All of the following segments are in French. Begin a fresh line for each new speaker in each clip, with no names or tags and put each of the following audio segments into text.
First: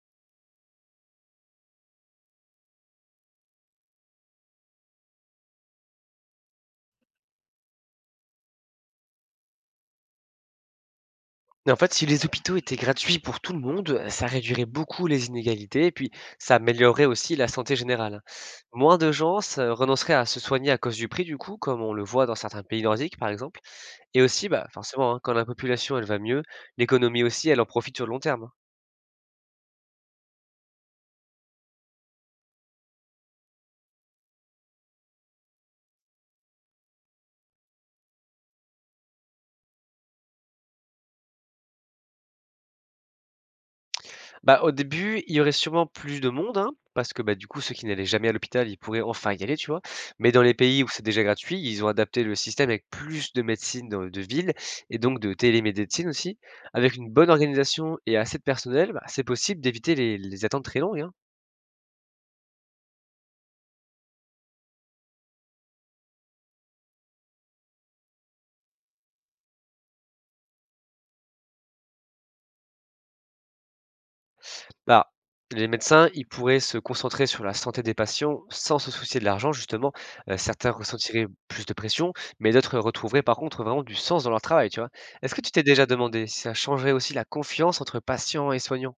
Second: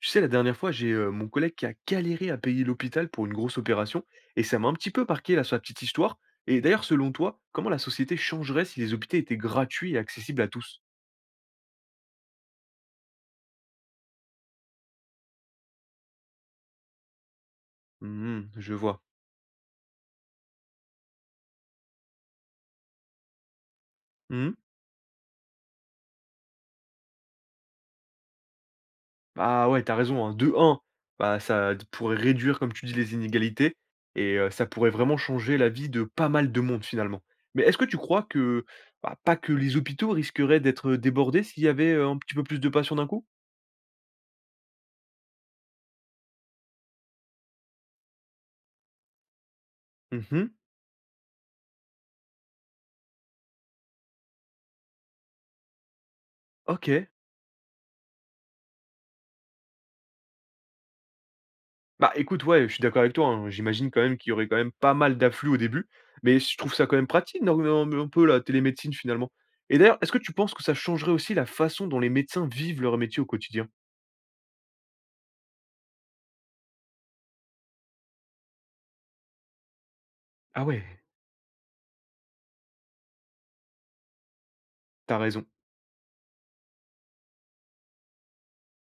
Tu sais, la dernière fois, j'ai mon collègue qui a galéré à payer l'hôpital pour une grosse opération, et ça m'a un petit peu marqué là, sa petite histoire. Et d'ailleurs, selon toi, comment la société changerait si les hôpitaux étaient gratuits et accessibles à tous.
Mais en fait, si les hôpitaux étaient gratuits pour tout le monde, ça réduirait beaucoup les inégalités et puis ça améliorerait aussi la santé générale.
Hmm, je
Moins
vois.
de gens se renonceraient à se soigner à cause du prix du coup, comme on le voit dans certains pays nordiques par exemple et aussi,
Hmm.
bah, forcément, hein, quand la population elle va mieux, l'économie aussi elle en profite sur le long terme.
Ah ouais, t'as raison, hein. De un, bah, pourrait réduire, comme tu dis, les inégalités, et ça pourrait vraiment changer la vie de pas mal de monde finalement. Mais est-ce que tu crois que, bah, pas que les hôpitaux risqueraient d'être débordés s'il y avait un petit peu plus de patients d'un coup.
Bah, au début, il y aurait sûrement plus de monde, hein, parce que, bah, du coup, ceux qui n'allaient jamais à l'hôpital, ils pourraient enfin y aller, tu vois? Mais dans
Mhm.
les pays où c'est déjà gratuit, ils ont adapté le système avec plus de médecine dans de ville et donc de télémédecine aussi.
Ok.
Avec une bonne organisation et assez de personnel, bah, c'est possible d'éviter les attentes très longues, hein.
Bah, écoute, ouais, je suis d'accord avec toi, hein. J'imagine quand même qu'il y aurait quand même pas mal d'afflux au début, mais je trouve ça quand même pratique, non non, mais un peu la télémédecine finalement. Et d'ailleurs, est-ce que tu penses que ça changerait aussi la façon dont les médecins vivent leur métier au quotidien?
Bah, les médecins, ils pourraient se concentrer sur la santé des patients sans se soucier de l'argent, justement.
Ah
Certains
ouais,
ressentiraient plus de pression, mais d'autres retrouveraient par contre vraiment du sens dans leur travail, tu vois?
t'as
Est-ce que
raison.
tu t'es déjà demandé si ça changerait aussi la confiance entre patients et soignants?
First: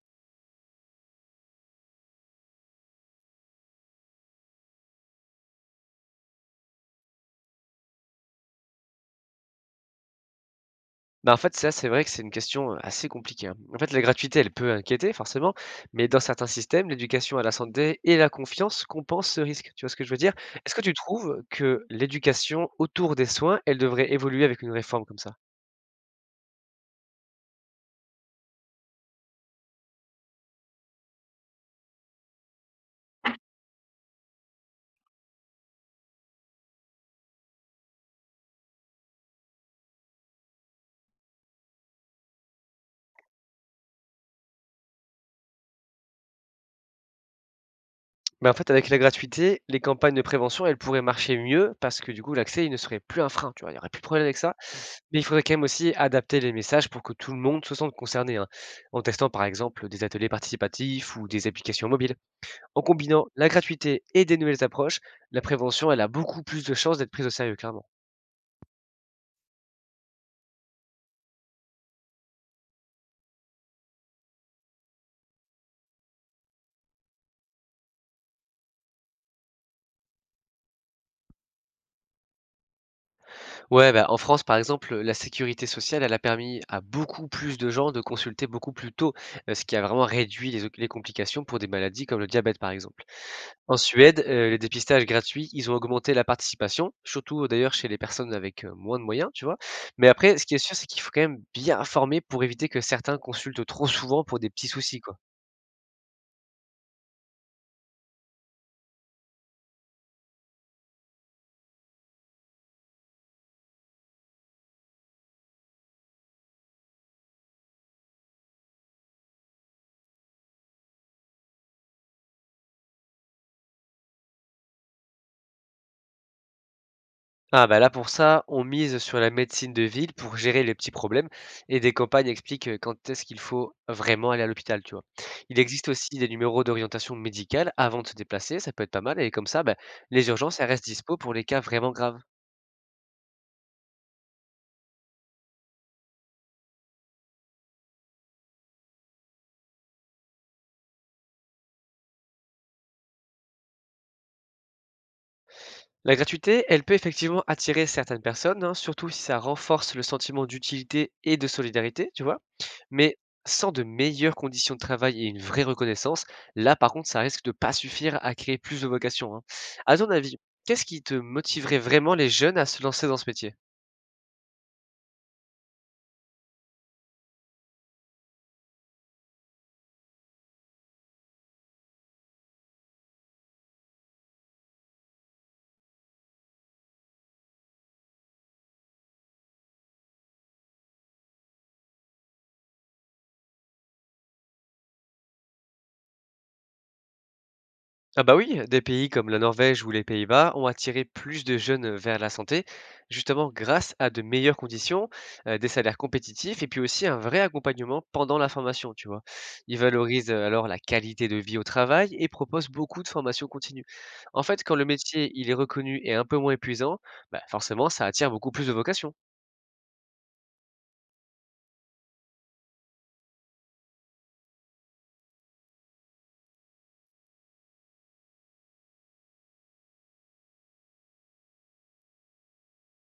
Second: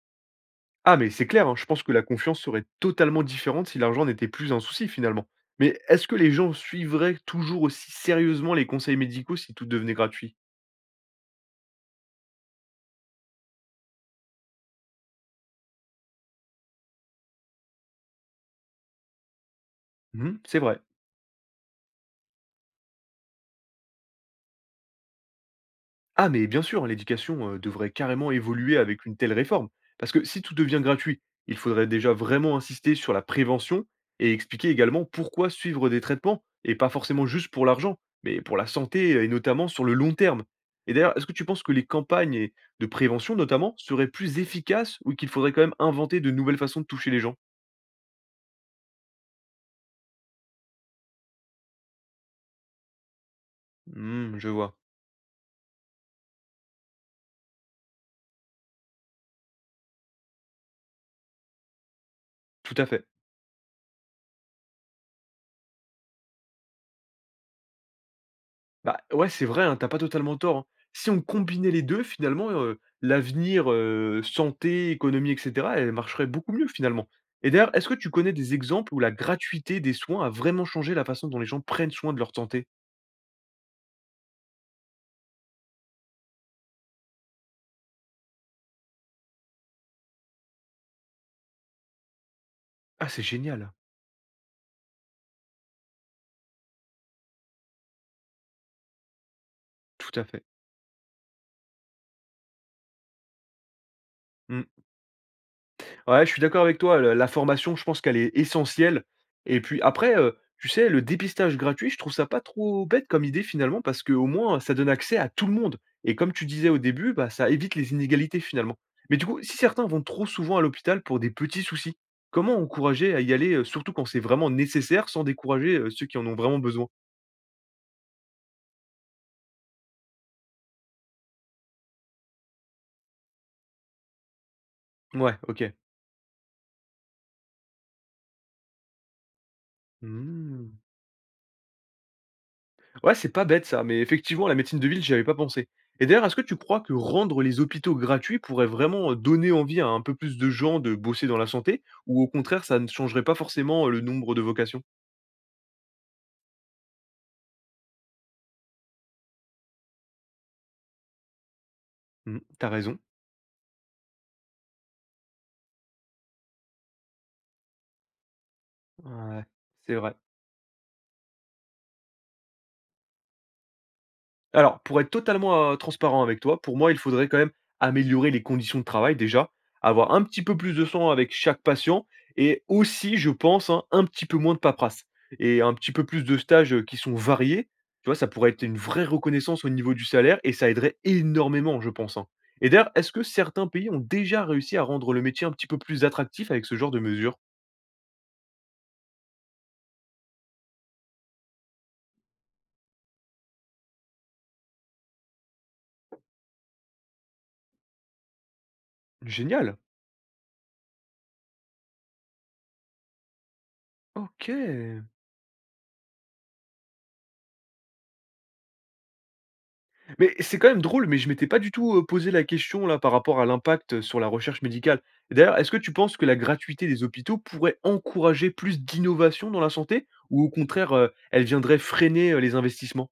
Ah mais c'est clair, hein, je pense que la confiance serait totalement différente si l'argent n'était plus un souci finalement. Mais est-ce que les gens suivraient toujours aussi sérieusement les conseils médicaux si tout devenait gratuit?
Bah, en fait, ça, c'est vrai que c'est une question, assez compliquée, hein. En fait, la gratuité, elle peut inquiéter forcément, mais dans certains systèmes, l'éducation à la santé et la confiance compensent ce risque. Tu vois ce que je veux dire?
Mhm, c'est
Est-ce que
vrai.
tu trouves que l'éducation autour des soins, elle devrait évoluer avec une réforme comme ça?
Ah, mais bien sûr, hein, l'éducation devrait carrément évoluer avec une telle réforme. Parce que si tout devient gratuit, il faudrait déjà vraiment insister sur la prévention et expliquer également pourquoi suivre des traitements, et pas forcément juste pour l'argent, mais pour la santé et notamment sur le long terme. Et d'ailleurs, est-ce que tu penses que les de prévention notamment seraient plus efficaces ou qu'il faudrait quand même inventer de nouvelles façons de toucher les gens.
Mais en fait, avec la gratuité, les campagnes de prévention, elles pourraient marcher mieux parce que du coup, l'accès, il ne serait plus un frein, tu vois, il n'y aurait plus de problème avec
Hmm, je
ça.
vois,
Mais il faudrait quand même aussi adapter les messages pour que tout le monde se sente concerné, hein, en testant par exemple des ateliers participatifs ou des applications mobiles.
tout
En
à fait.
combinant la gratuité et des nouvelles approches, la prévention, elle a beaucoup plus de chances d'être prise au sérieux, clairement.
Bah, ouais, c'est vrai, hein, tu pas totalement tort, hein. Si on combinait les 2 finalement, l'avenir, santé, économie et cetera, elle marcherait beaucoup mieux finalement. Et d'ailleurs, est-ce que tu connais des exemples où la gratuité des soins a vraiment changé la façon dont les gens prennent soin de leur santé?
Ouais, bah, en France, par exemple, la sécurité sociale, elle a permis à beaucoup plus de gens de consulter beaucoup plus tôt, ce qui a vraiment réduit les complications pour des maladies comme le diabète, par exemple.
Ah, c'est génial!
En Suède, les dépistages gratuits, ils ont augmenté la participation, surtout d'ailleurs chez les personnes avec, moins de moyens, tu vois? Mais
Tout à
après, ce
fait.
qui est sûr, c'est qu'il faut quand même bien informer pour éviter que certains consultent trop souvent pour des
Mmh.
petits soucis, quoi.
Ouais, je suis d'accord avec toi, le la formation, je pense qu'elle est essentielle, et puis après, tu sais, le dépistage gratuit, je trouve ça pas trop bête comme idée finalement parce qu'au moins, ça donne accès à tout le monde et comme tu disais au début, bah, ça évite les inégalités finalement. Mais du coup, si certains vont trop souvent à l'hôpital pour des petits soucis, comment encourager à y aller, surtout quand c'est vraiment nécessaire, sans décourager, ceux qui en ont vraiment besoin?
Ah bah là, pour ça, on mise sur la médecine de ville pour gérer les petits problèmes et des campagnes expliquent, quand est-ce qu'il faut vraiment aller à l'hôpital, tu vois?
Ouais,
Il
OK.
existe aussi des numéros d'orientation médicale avant de se déplacer, ça peut être pas mal et comme ça, bah, les urgences, elles
Mmh.
restent dispo pour les cas vraiment graves.
Ouais, c'est pas bête ça, mais effectivement, la médecine de ville, j'y avais pas pensé. Et d'ailleurs, est-ce que tu crois que rendre les hôpitaux gratuits pourrait vraiment donner envie à un peu plus de gens de bosser dans la santé, ou au contraire, ça ne changerait pas forcément le nombre de vocations.
La gratuité, elle peut effectivement attirer certaines personnes, hein, surtout si ça renforce le sentiment d'utilité et de solidarité, tu vois.
Mhm, t'as raison.
Mais sans de meilleures conditions de travail et une vraie reconnaissance, là par contre, ça risque de pas suffire à créer plus de vocations, hein.
Ouais, c'est
À ton
vrai.
avis, qu'est-ce qui te motiverait vraiment les jeunes à se lancer dans ce métier?
Alors, pour être totalement, transparent avec toi, pour moi, il faudrait quand même améliorer les conditions de travail déjà, avoir un petit peu plus de sang avec chaque patient et aussi, je pense, hein, un petit peu moins de paperasse et un petit peu plus de stages, qui sont variés. Tu vois, ça pourrait être une vraie reconnaissance au niveau du salaire et ça aiderait énormément, je pense, hein. Et d'ailleurs, est-ce que certains pays ont déjà réussi à rendre le métier un petit peu plus attractif avec ce genre de mesures?
Ah bah oui, des pays comme la Norvège ou les Pays-Bas ont attiré plus de jeunes vers la santé, justement grâce à de meilleures conditions, des salaires compétitifs et puis aussi un vrai accompagnement pendant la formation, tu vois. Ils
Génial!
valorisent alors la qualité de vie au travail et proposent beaucoup de formations continues. En fait, quand le
OK.
métier il est reconnu et un peu moins épuisant, bah forcément ça attire beaucoup plus de vocations.
Mais c'est quand même drôle, mais je m'étais pas du tout, posé la question là par rapport à l'impact, sur la recherche médicale. D'ailleurs, est-ce que tu penses que la gratuité des hôpitaux pourrait encourager plus d'innovation dans la santé? Ou au contraire, elle viendrait freiner, les investissements?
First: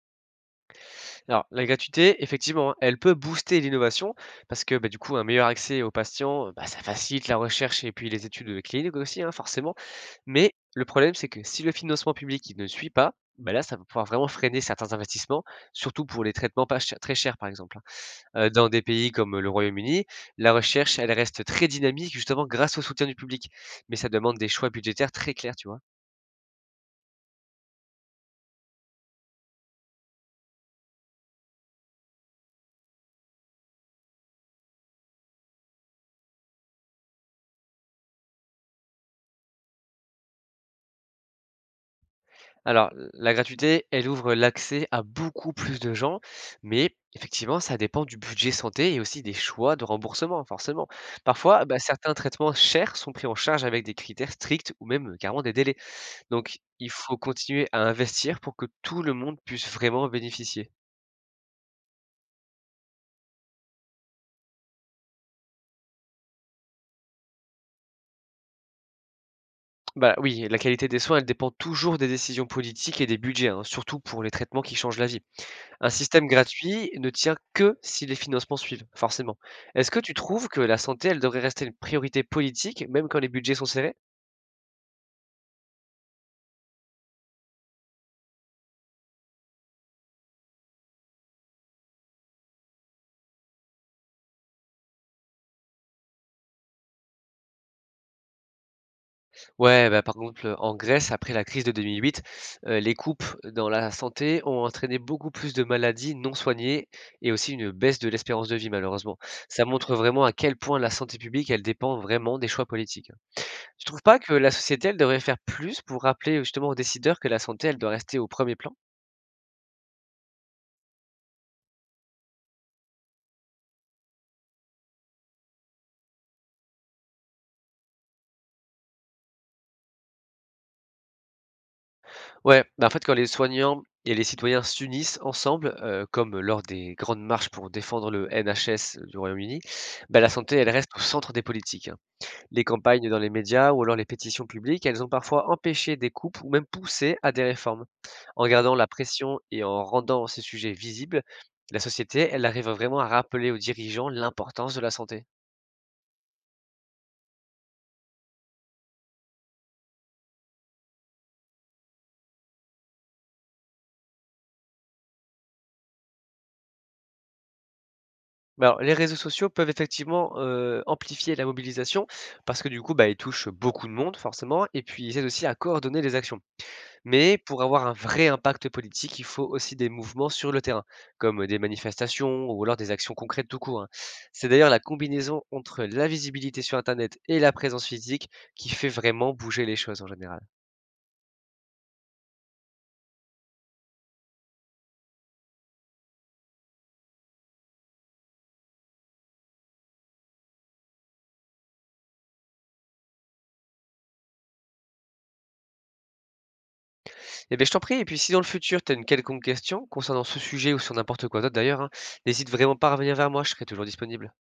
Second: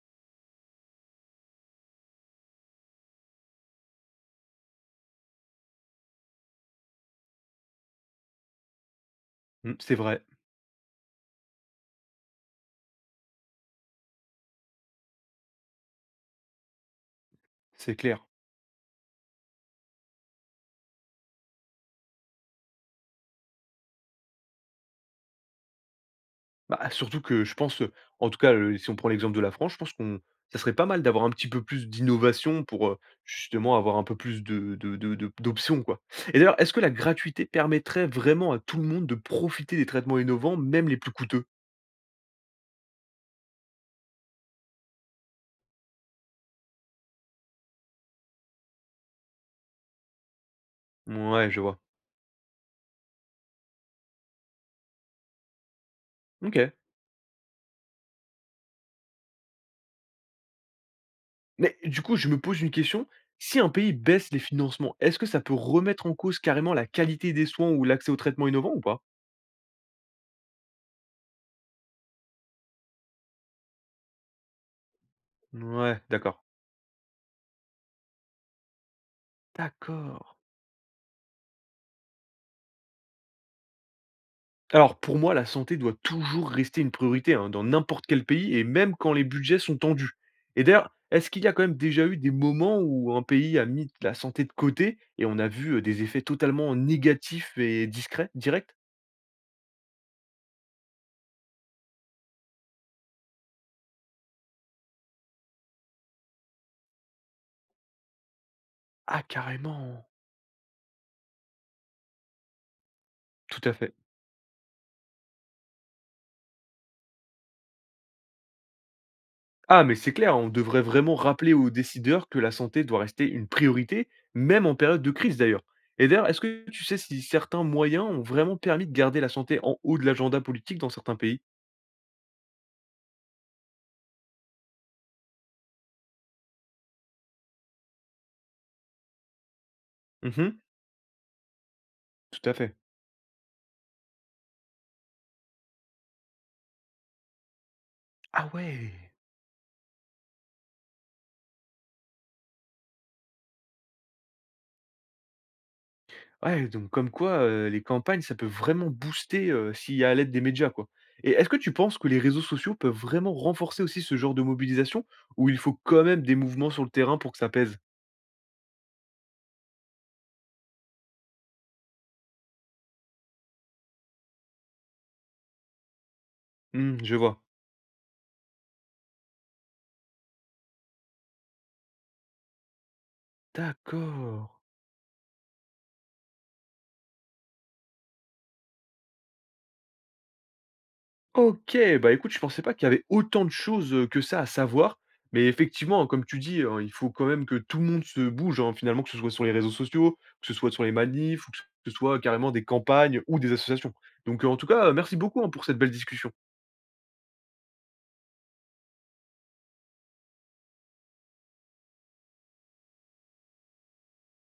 Alors la gratuité, effectivement, hein, elle peut booster l'innovation parce que bah, du coup un meilleur accès aux patients, bah, ça facilite la recherche et puis les études cliniques aussi, hein, forcément.
Mmh, c'est vrai,
Mais le problème, c'est que si le financement public, il ne suit pas, bah, là, ça va pouvoir vraiment freiner certains investissements, surtout pour les traitements pas chers très chers, par exemple, hein.
c'est clair.
Dans des pays comme le Royaume-Uni, la recherche, elle reste très dynamique justement grâce au soutien du public, mais ça demande des choix budgétaires très clairs, tu vois?
Bah, surtout que je pense, en tout cas, si on prend l'exemple de la France, je pense qu'on ça serait pas mal d'avoir un petit peu plus d'innovation pour, justement avoir un peu plus de d'options, quoi. Et d'ailleurs, est-ce que la gratuité permettrait vraiment à tout le monde de profiter des traitements innovants, même les plus coûteux?
Alors, la gratuité, elle ouvre l'accès à beaucoup plus de gens, mais effectivement, ça dépend du budget santé et aussi des choix de remboursement, hein, forcément.
Ouais, je
Parfois,
vois.
bah, certains traitements chers sont pris en charge avec des critères stricts ou même carrément des délais. Donc
OK.
il faut continuer à investir pour que tout le monde puisse vraiment en bénéficier.
Mais du coup, je me pose une question, si un pays baisse les financements, est-ce que ça peut remettre en cause carrément la qualité des soins ou l'accès aux traitements innovants ou pas?
Bah, oui, la qualité des soins, elle dépend toujours des décisions politiques et des budgets, hein, surtout pour les traitements qui changent la vie. Un
Ouais,
système
d'accord.
gratuit ne tient que si les financements suivent, forcément. Est-ce que tu
D'accord.
trouves que la santé, elle devrait rester une priorité politique, même quand les budgets sont serrés?
Alors pour moi, la santé doit toujours rester une priorité, hein, dans n'importe quel pays et même quand les budgets sont tendus. Et d'ailleurs, est-ce qu'il y a quand même déjà eu des moments où un pays a mis la santé de côté et on a vu, des effets totalement négatifs et discrets, directs?
Ouais, bah, par exemple en Grèce, après la crise de 2008, les coupes dans la santé ont entraîné beaucoup plus de maladies non soignées et aussi une baisse de l'espérance de vie, malheureusement.
Ah
Ça montre
carrément!
vraiment à quel point la santé publique, elle dépend vraiment des choix politiques.
Tout à
Tu
fait.
trouves pas que la société, elle devrait faire plus pour rappeler, justement, aux décideurs que la santé, elle doit rester au premier plan?
Ah, mais c'est clair, on devrait vraiment rappeler aux décideurs que la santé doit rester une priorité, même en période de crise d'ailleurs. Et d'ailleurs, est-ce que tu sais si certains moyens ont vraiment permis de garder la santé en haut de l'agenda politique dans certains pays.
Ouais, bah, en fait, quand les soignants et les citoyens s'unissent ensemble, comme lors des grandes marches pour défendre le NHS du Royaume-Uni, bah, la santé,
Mhm,
elle reste au centre des politiques, hein.
tout à
Les
fait.
campagnes dans les médias ou alors les pétitions publiques, elles ont parfois empêché des coupes ou même poussé à des réformes. En
Ah
gardant la
ouais.
pression et en rendant ces sujets visibles, la société, elle arrive vraiment à rappeler aux dirigeants l'importance de la santé.
Ouais, donc comme quoi les campagnes, ça peut vraiment booster s'il y a à l'aide des médias, quoi. Et est-ce que tu penses que les réseaux sociaux peuvent vraiment renforcer aussi ce genre de mobilisation, ou il faut quand même des mouvements sur le terrain pour que ça pèse.
Mais alors, les réseaux sociaux peuvent effectivement amplifier la mobilisation parce que du coup, bah, ils touchent beaucoup de monde forcément et puis ils aident aussi à coordonner les actions.
Hmm, je
Mais
vois.
pour avoir un vrai impact politique, il faut aussi des mouvements sur le terrain, comme des manifestations ou alors des actions concrètes tout court, hein. C'est
D'accord.
d'ailleurs la combinaison entre la visibilité sur internet et la présence physique qui fait vraiment bouger les choses en général.
OK, bah, écoute, je pensais pas qu'il y avait autant de choses, que ça à savoir. Mais effectivement, hein, comme tu dis, il faut quand même que tout le monde se bouge, hein, finalement, que ce soit sur les réseaux sociaux, que ce soit sur les manifs ou que ce soit carrément des campagnes ou des associations. Donc, en tout cas, merci beaucoup, hein, pour cette belle discussion.
Eh bien, je t'en prie, et puis si dans le futur tu as une quelconque question concernant ce sujet ou sur n'importe quoi d'autre d'ailleurs, hein, n'hésite vraiment pas à revenir vers moi, je serai toujours disponible.